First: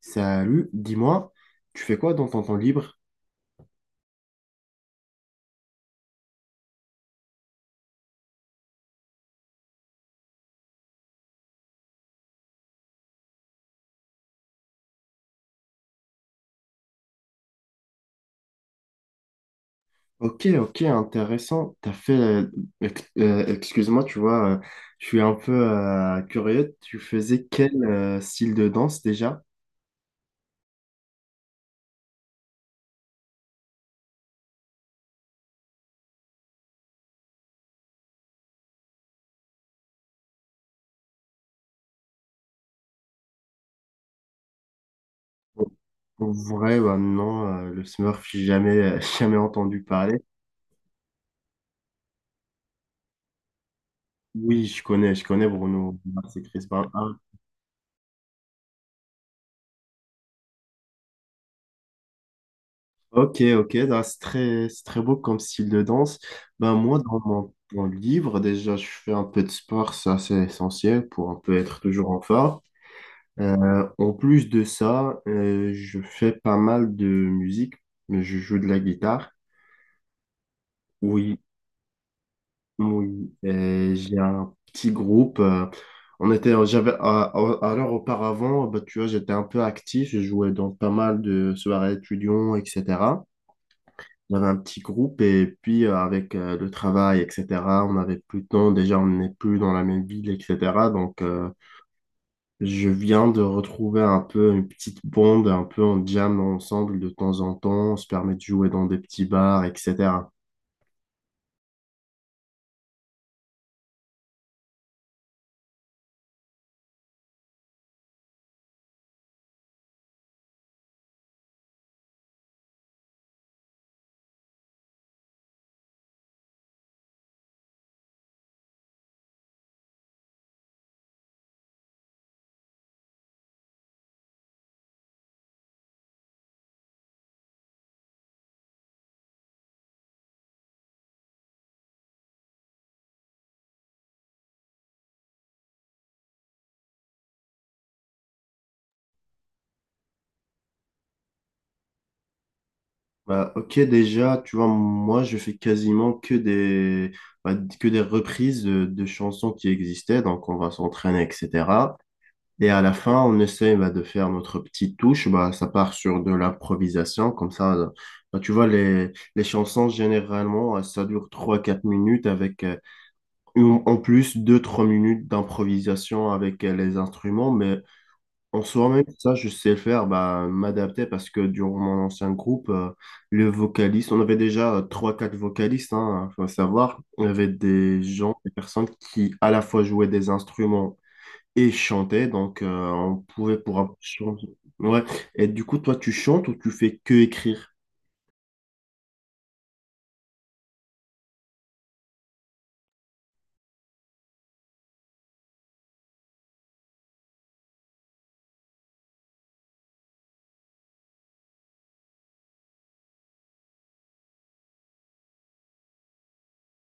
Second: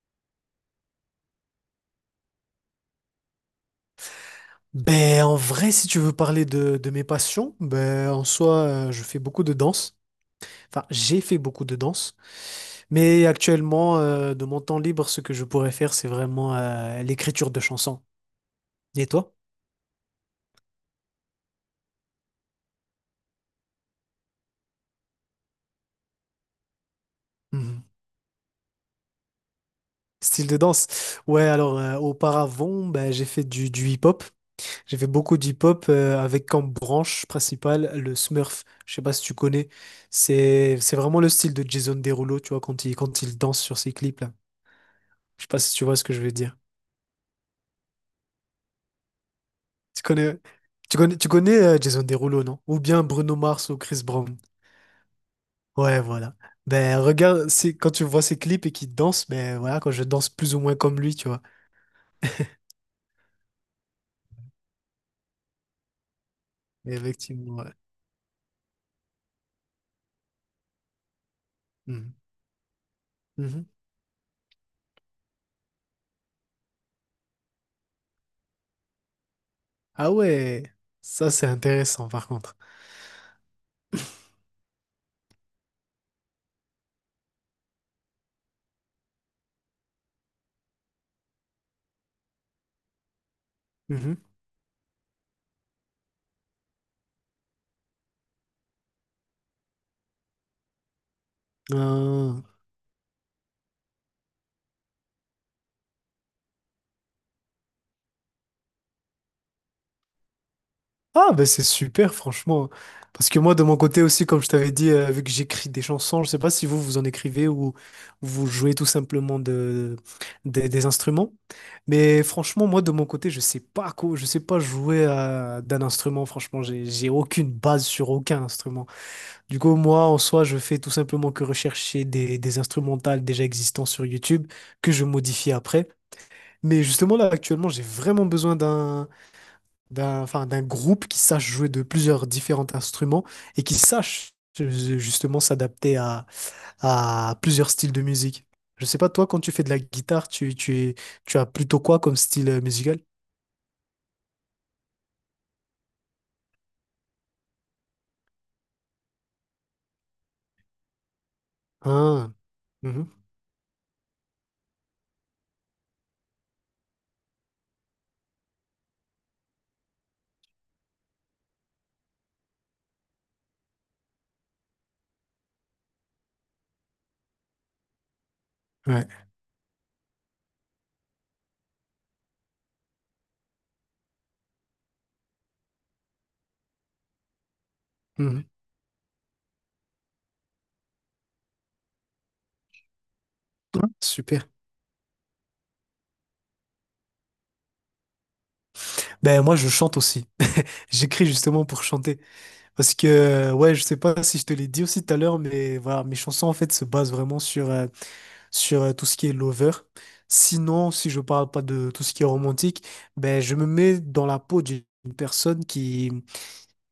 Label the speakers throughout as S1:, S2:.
S1: Salut, dis-moi, tu fais quoi dans ton temps libre?
S2: Ben, en vrai, si tu veux parler de mes passions, ben, en soi, je fais beaucoup de danse. Enfin, j'ai fait beaucoup de danse. Mais actuellement, de mon temps libre, ce que je pourrais faire, c'est vraiment l'écriture de chansons. Et toi?
S1: Ok, ok, intéressant. T'as fait, excuse-moi, tu vois, je suis un peu curieux. Tu faisais quel
S2: Mhm.
S1: style de danse déjà?
S2: Style de danse. Ouais, alors auparavant, ben, j'ai fait du hip-hop. J'ai fait beaucoup d'hip-hop avec comme branche principale le Smurf. Je sais pas si tu connais. C'est vraiment le style de Jason Derulo, tu vois, quand il danse sur ses clips là. Je sais pas si tu vois ce que je
S1: En
S2: veux dire.
S1: vrai, bah non, le Smurf, j'ai jamais, jamais entendu
S2: Tu
S1: parler.
S2: connais, tu connais Jason Derulo, non? Ou bien Bruno Mars ou Chris Brown.
S1: Oui, je connais Bruno
S2: Ouais, voilà.
S1: Mars et Chris Brown.
S2: Ben
S1: Ah,
S2: regarde, c'est quand tu vois ses clips et qu'il danse, ben voilà, quand je danse plus ou moins comme lui, tu vois.
S1: ok, ok, bah, c'est très beau comme style de danse. Ben,
S2: Et
S1: moi, dans mon
S2: effectivement, ouais.
S1: temps libre, déjà, je fais un peu de sport, ça c'est essentiel pour un peu être toujours
S2: Mhm.
S1: en forme.
S2: Mhm.
S1: En plus de ça, je fais pas mal de musique, mais je joue de la guitare.
S2: Ah ouais, ça
S1: Oui,
S2: c'est intéressant par contre.
S1: oui. J'ai un petit groupe. On était, j'avais, à- alors auparavant, bah, tu vois, j'étais un peu actif. Je jouais dans pas mal de soirées étudiants, etc.
S2: Mhm.
S1: J'avais un petit groupe et puis avec le travail, etc. On n'avait plus de temps. Déjà, on n'est plus dans la même ville, etc. Donc,
S2: Ah.
S1: je viens de retrouver un peu une petite bande, un peu en jam ensemble de temps en temps, on se permet de jouer dans des petits bars, etc.
S2: Ah, ben c'est super, franchement. Parce que moi, de mon côté aussi, comme je t'avais dit, vu que j'écris des chansons, je sais pas si vous en écrivez ou vous jouez tout simplement de, des instruments. Mais franchement, moi, de mon côté, je sais pas quoi, je sais pas d'un instrument. Franchement, j'ai aucune base sur aucun instrument. Du coup, moi, en soi, je fais tout simplement que rechercher des instrumentales déjà existants sur YouTube que je modifie après. Mais justement, là, actuellement, j'ai vraiment besoin d'un groupe qui sache jouer de plusieurs différents instruments et qui sache euh, justement à plusieurs styles de musique. Je sais pas, toi, quand tu fais de la guitare, tu as plutôt quoi comme style musical?
S1: Bah, ok, déjà, tu vois, moi, je fais quasiment que bah, que des reprises de chansons qui existaient, donc on va s'entraîner, etc.
S2: Ah,
S1: Et à la
S2: mhm,
S1: fin, on essaie bah, de faire notre petite touche, bah, ça part sur de l'improvisation, comme ça, bah, tu vois, les chansons, généralement, ça dure trois quatre minutes avec, ou en plus, deux trois minutes d'improvisation avec les instruments, mais en soi, même
S2: ouais.
S1: ça, je sais faire, bah, m'adapter parce que durant mon ancien groupe, le vocaliste, on avait déjà trois quatre vocalistes, hein, faut savoir, on avait des gens,
S2: mhm.
S1: des personnes qui à la fois jouaient des instruments et chantaient, donc on pouvait
S2: Ouais,
S1: changer.
S2: Super.
S1: Ouais. Et du coup, toi, tu chantes ou tu fais que écrire?
S2: Ben moi je chante aussi. J'écris justement pour chanter parce que ouais, je sais pas si je te l'ai dit aussi tout à l'heure mais voilà, mes chansons en fait se basent vraiment sur tout ce qui est lover. Sinon, si je parle pas de tout ce qui est romantique, ben je me mets dans la peau d'une personne qui,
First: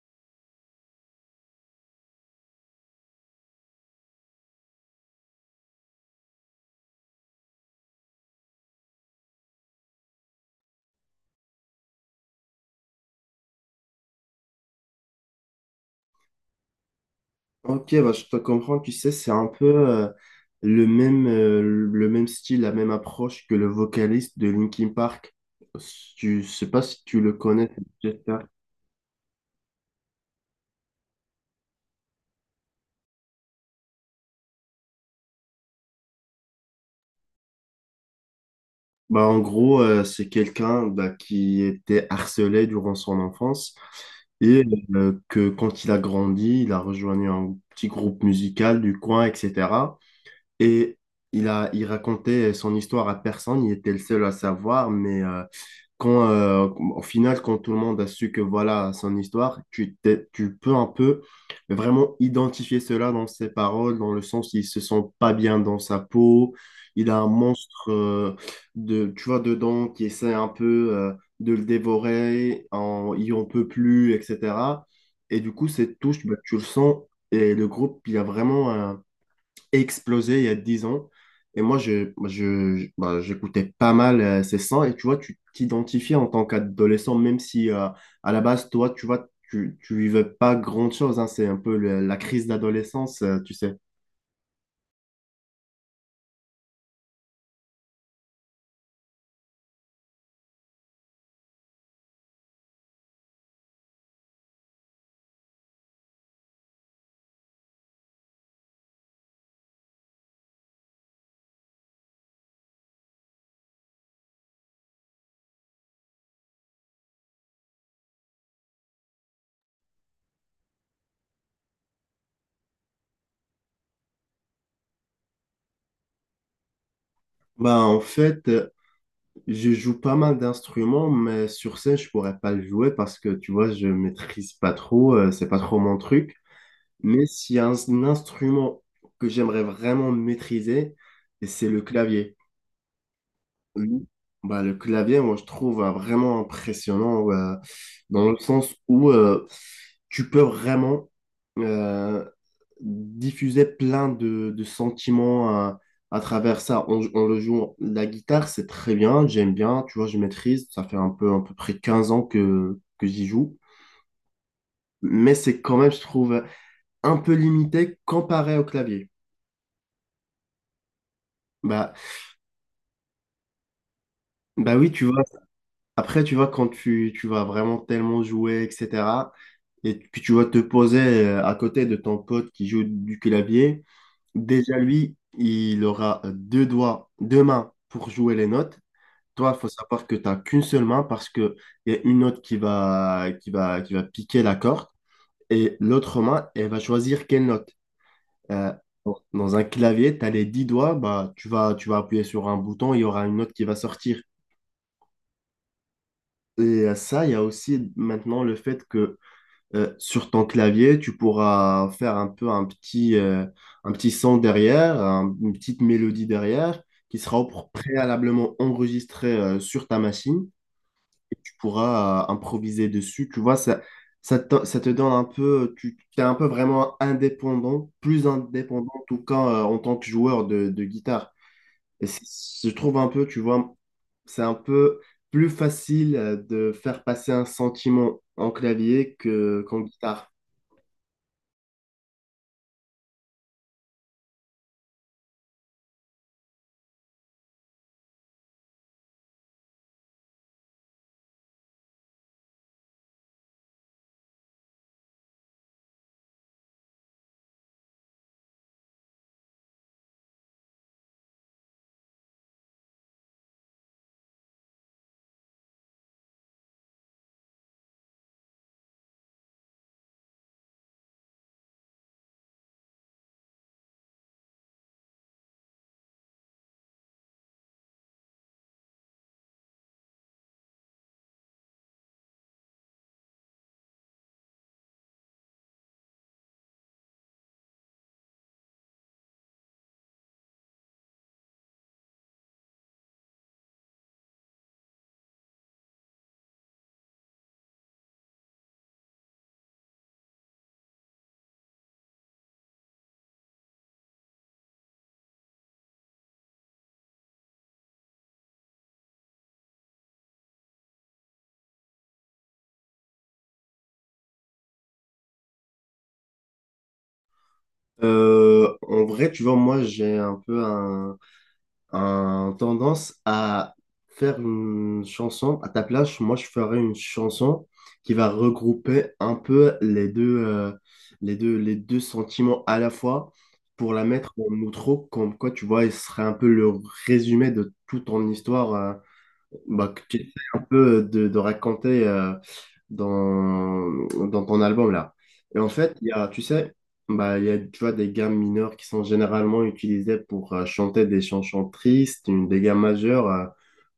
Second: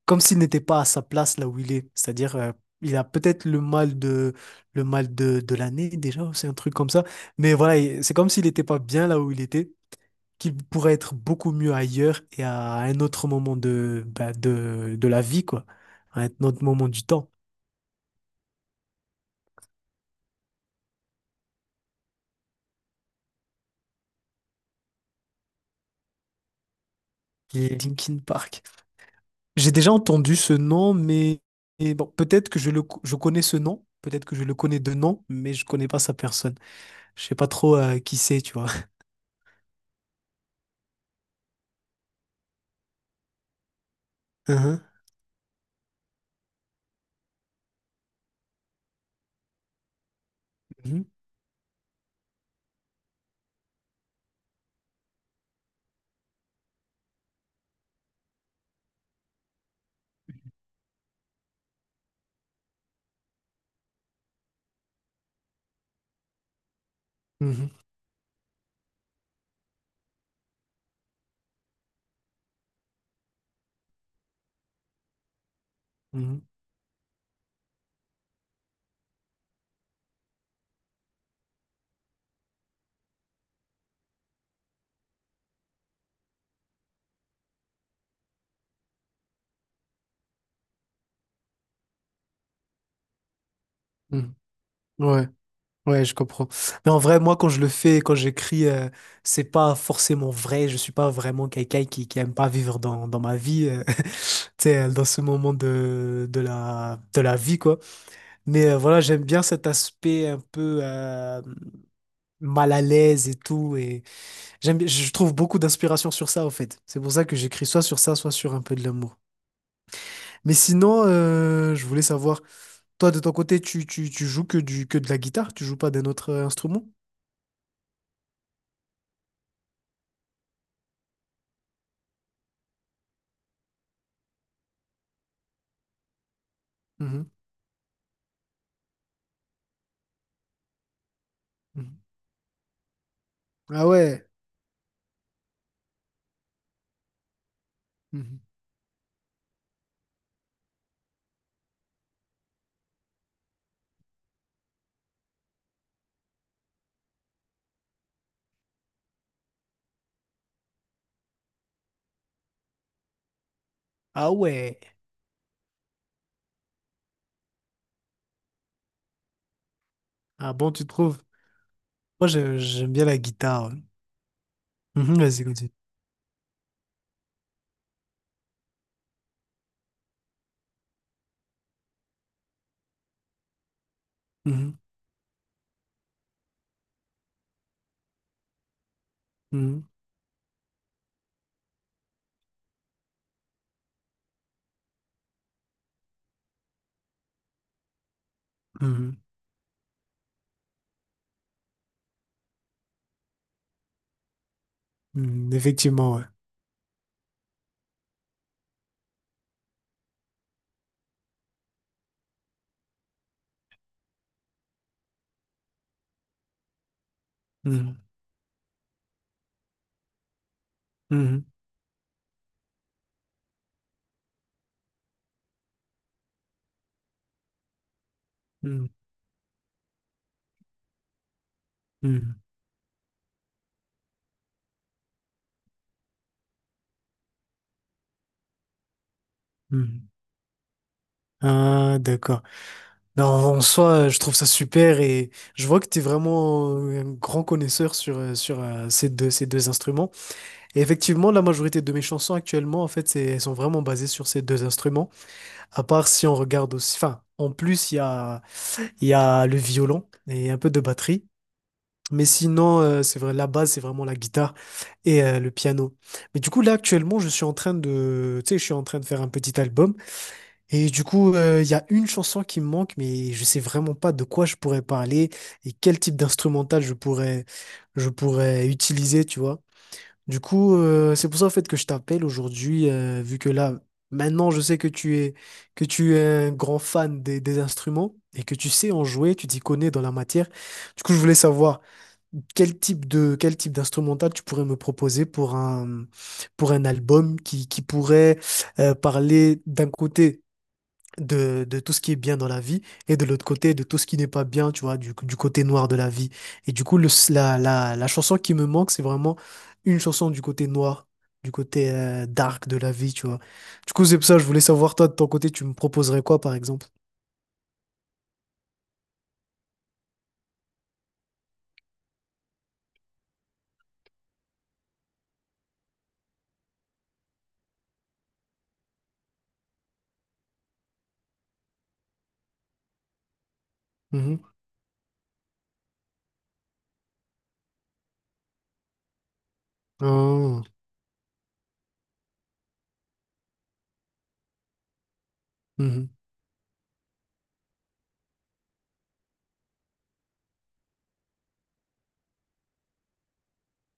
S2: comme s'il n'était pas à sa place là où il est. C'est-à-dire, il a peut-être le mal de l'année déjà, c'est un truc comme ça. Mais voilà, c'est comme s'il n'était pas bien là où il était, qu'il pourrait être beaucoup mieux ailleurs et à un autre moment de la vie, quoi. À un autre moment du temps.
S1: Ok, bah, je te comprends, tu sais, c'est un peu le même style, la même approche que le vocaliste de Linkin Park. Si Tu, je sais pas si tu le
S2: Il
S1: connais,
S2: est
S1: c'est
S2: Linkin
S1: Chester.
S2: Park. J'ai déjà entendu ce nom, mais et bon, peut-être que je connais ce nom, peut-être que je le connais de nom, mais je connais pas sa personne. Je sais pas trop qui c'est, tu vois.
S1: Bah, en gros, c'est quelqu'un bah, qui était harcelé durant son enfance et que quand il a grandi, il a rejoint un petit groupe musical du coin, etc.
S2: Mhm,
S1: Et
S2: mhm,
S1: il racontait son histoire à personne, il était le seul à savoir, mais... quand, euh, au final, quand tout le monde a su que voilà son histoire, tu peux un peu vraiment identifier cela dans ses paroles, dans le sens il se sent pas bien dans sa peau, il a un
S2: mhm,
S1: monstre de, tu vois, dedans qui essaie un peu de le dévorer, il en peut plus, etc. Et du coup, cette touche, bah,
S2: mhm,
S1: tu le sens, et le groupe, il y a vraiment un explosé il y a 10 ans. Et moi, bah, j'écoutais pas mal ces sons. Et tu vois, tu t'identifies en tant qu'adolescent, même si à la base, toi, tu vois, tu vivais pas grand-chose, hein. C'est un peu la crise d'adolescence, tu sais.
S2: mhm. Ouais, ouais, je comprends. Mais en vrai, moi, quand je le fais, quand j'écris, c'est pas forcément vrai. Je suis pas vraiment quelqu'un qui aime pas vivre dans ma vie, tu sais, dans ce moment de la vie, quoi. Mais voilà, j'aime bien cet aspect un peu mal à l'aise et tout. Et, je trouve beaucoup d'inspiration sur ça, en fait. C'est pour ça que j'écris soit sur ça, soit sur un peu de l'amour. Mais sinon, je voulais savoir, toi, de ton côté, tu joues que que de la guitare? Tu joues pas d'un autre instrument?
S1: Bah, en fait, je joue pas mal d'instruments, mais sur scène, je pourrais pas le jouer parce que, tu vois, je maîtrise pas trop. C'est pas trop mon truc. Mais
S2: Mhm,
S1: s'il y a un instrument que j'aimerais vraiment maîtriser, c'est le
S2: mhm.
S1: clavier.
S2: Ah
S1: Oui.
S2: ouais.
S1: Bah, le clavier, moi, je trouve vraiment impressionnant dans le
S2: mhm.
S1: sens où tu peux vraiment euh, diffuser plein de sentiments à travers ça. On le joue, la guitare, c'est très bien, j'aime bien, tu vois, je maîtrise. Ça fait un peu, à peu près 15 ans que j'y joue.
S2: Ah ouais.
S1: Mais c'est quand même, je trouve, un peu limité comparé au clavier.
S2: Ah bon, tu trouves?
S1: Bah,
S2: Moi, j'aime bien la guitare. Ouais.
S1: bah, oui, tu
S2: Mhm,
S1: vois,
S2: vas-y, continue.
S1: après, tu vois, quand tu vas vraiment tellement jouer, etc. et puis tu vas te poser à côté de ton pote qui joue du clavier. Déjà,
S2: Mhm,
S1: lui, il aura deux doigts, deux mains pour jouer les notes. Toi, il faut
S2: mhm,
S1: savoir que tu n'as qu'une seule main parce qu'il y a une note qui va piquer la corde et l'autre main, elle va choisir quelle note. Euh, bon,
S2: mhm,
S1: dans un clavier, tu as les 10 doigts, bah, tu vas appuyer sur un bouton, il y aura une note qui va sortir.
S2: mhm. Effectivement, ouais.
S1: Et à ça, il y a aussi maintenant le fait qu'il sur ton clavier, tu pourras faire un peu un petit, son derrière, une petite mélodie derrière, qui sera
S2: Mhm,
S1: préalablement enregistrée sur ta machine et
S2: mhm,
S1: tu pourras improviser dessus. Tu vois, ça te donne un peu, tu es un peu vraiment indépendant, plus
S2: mhm,
S1: indépendant en tout cas en tant que joueur de guitare. Et
S2: mhm,
S1: je trouve un peu, tu vois, c'est un peu plus facile de faire passer un sentiment en clavier qu'en
S2: mhm.
S1: guitare.
S2: Ah, d'accord. Non, en soi, je trouve ça super et je vois que tu es vraiment un grand connaisseur sur ces deux instruments. Et effectivement, la majorité de mes chansons actuellement, en fait, elles sont vraiment basées sur ces deux instruments. À part si on regarde aussi, enfin, en plus, il y a le violon et un peu de batterie. Mais sinon, c'est vrai, la base, c'est vraiment la guitare et le piano. Mais du coup, là, actuellement, je suis en train de, tu sais, je suis en train de faire un petit album. Et du coup, il y a une chanson qui me manque, mais je sais vraiment pas de quoi je pourrais parler et quel type d'instrumental je pourrais utiliser, tu vois. Du coup, c'est pour ça en fait que je t'appelle aujourd'hui, vu que là, maintenant, je sais que tu es un grand fan des instruments et que tu sais en jouer, tu t'y connais dans la matière. Du coup, je voulais savoir quel type d'instrumental tu pourrais me proposer pour un album qui pourrait parler d'un côté de tout ce qui est bien dans la vie et de l'autre côté de tout ce qui n'est pas bien, tu vois, du côté noir de la vie. Et du coup, la chanson qui me manque, c'est vraiment une chanson du côté noir, du côté dark de la vie, tu vois. Du coup, c'est pour ça, je voulais savoir, toi, de ton côté, tu me proposerais quoi, par exemple?
S1: En vrai, tu vois, moi, j'ai un peu un tendance à faire une chanson. À ta place, moi, je ferais une chanson qui va regrouper un peu les deux sentiments à la fois pour la mettre en
S2: Mhm.
S1: outro, comme quoi, tu vois, il serait un peu le résumé de toute ton histoire, bah, que tu essaies un
S2: Ah.
S1: peu de raconter dans, dans ton album là. Et en fait,
S2: Mhm.
S1: tu sais, bah, il y a, tu vois, des gammes mineures qui sont généralement utilisées pour chanter des chansons tristes, des gammes majeures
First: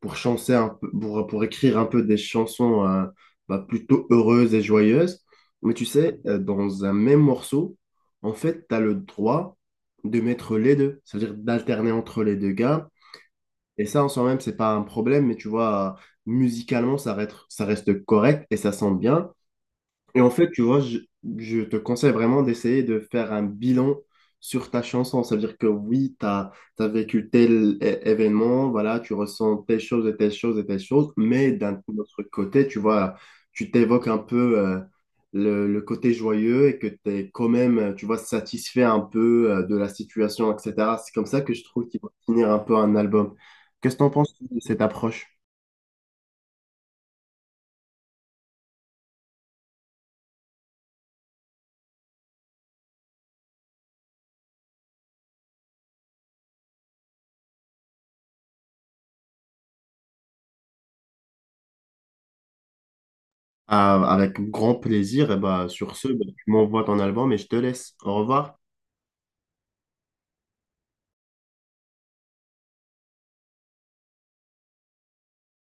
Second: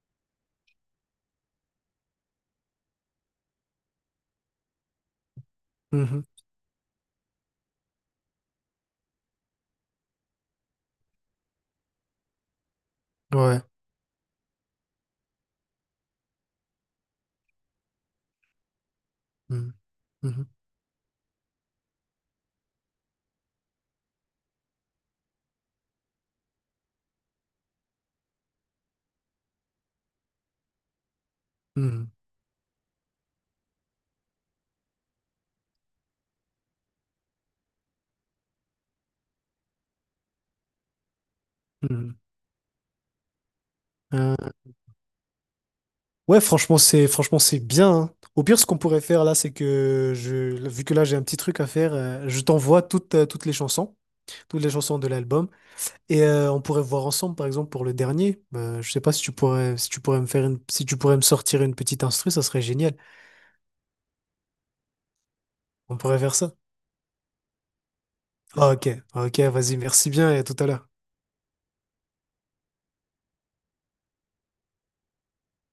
S1: pour chanter un peu, pour écrire un peu des chansons bah, plutôt heureuses et joyeuses. Mais tu sais,
S2: Mhm.
S1: dans un même morceau, en fait, tu as le droit de mettre les deux, c'est-à-dire d'alterner entre les deux gammes
S2: Ouais.
S1: et ça, en soi-même, c'est pas un problème, mais tu vois, musicalement, ça reste correct et ça sent bien.
S2: Mhm.
S1: Et en fait, tu vois, je te conseille vraiment d'essayer de faire un bilan sur ta chanson. Ça veut dire que oui, tu as vécu tel événement, voilà, tu ressens telle chose et telle chose et telle chose, mais d'un
S2: Mhm.
S1: autre côté, tu vois, tu t'évoques un peu le côté joyeux et que tu es quand même, tu vois, satisfait un peu de la situation, etc. C'est comme ça que je trouve qu'il va
S2: Mhm.
S1: finir un peu un album. Qu'est-ce que tu en penses
S2: Mhm.
S1: de cette approche?
S2: Ouais, franchement c'est bien, hein. Au pire, ce qu'on pourrait faire là, c'est que je, vu que là j'ai un petit truc à faire, je t'envoie toutes les chansons de l'album, et on pourrait voir ensemble, par exemple pour le dernier. Je sais pas si tu pourrais si tu pourrais me sortir une petite instru, ça serait génial.
S1: Ah, avec grand plaisir. Et bah, sur
S2: On
S1: ce,
S2: pourrait
S1: bah,
S2: faire
S1: tu
S2: ça.
S1: m'envoies ton album et je te laisse. Au revoir.
S2: Ah, ok, ok, vas-y, merci bien et à tout à l'heure.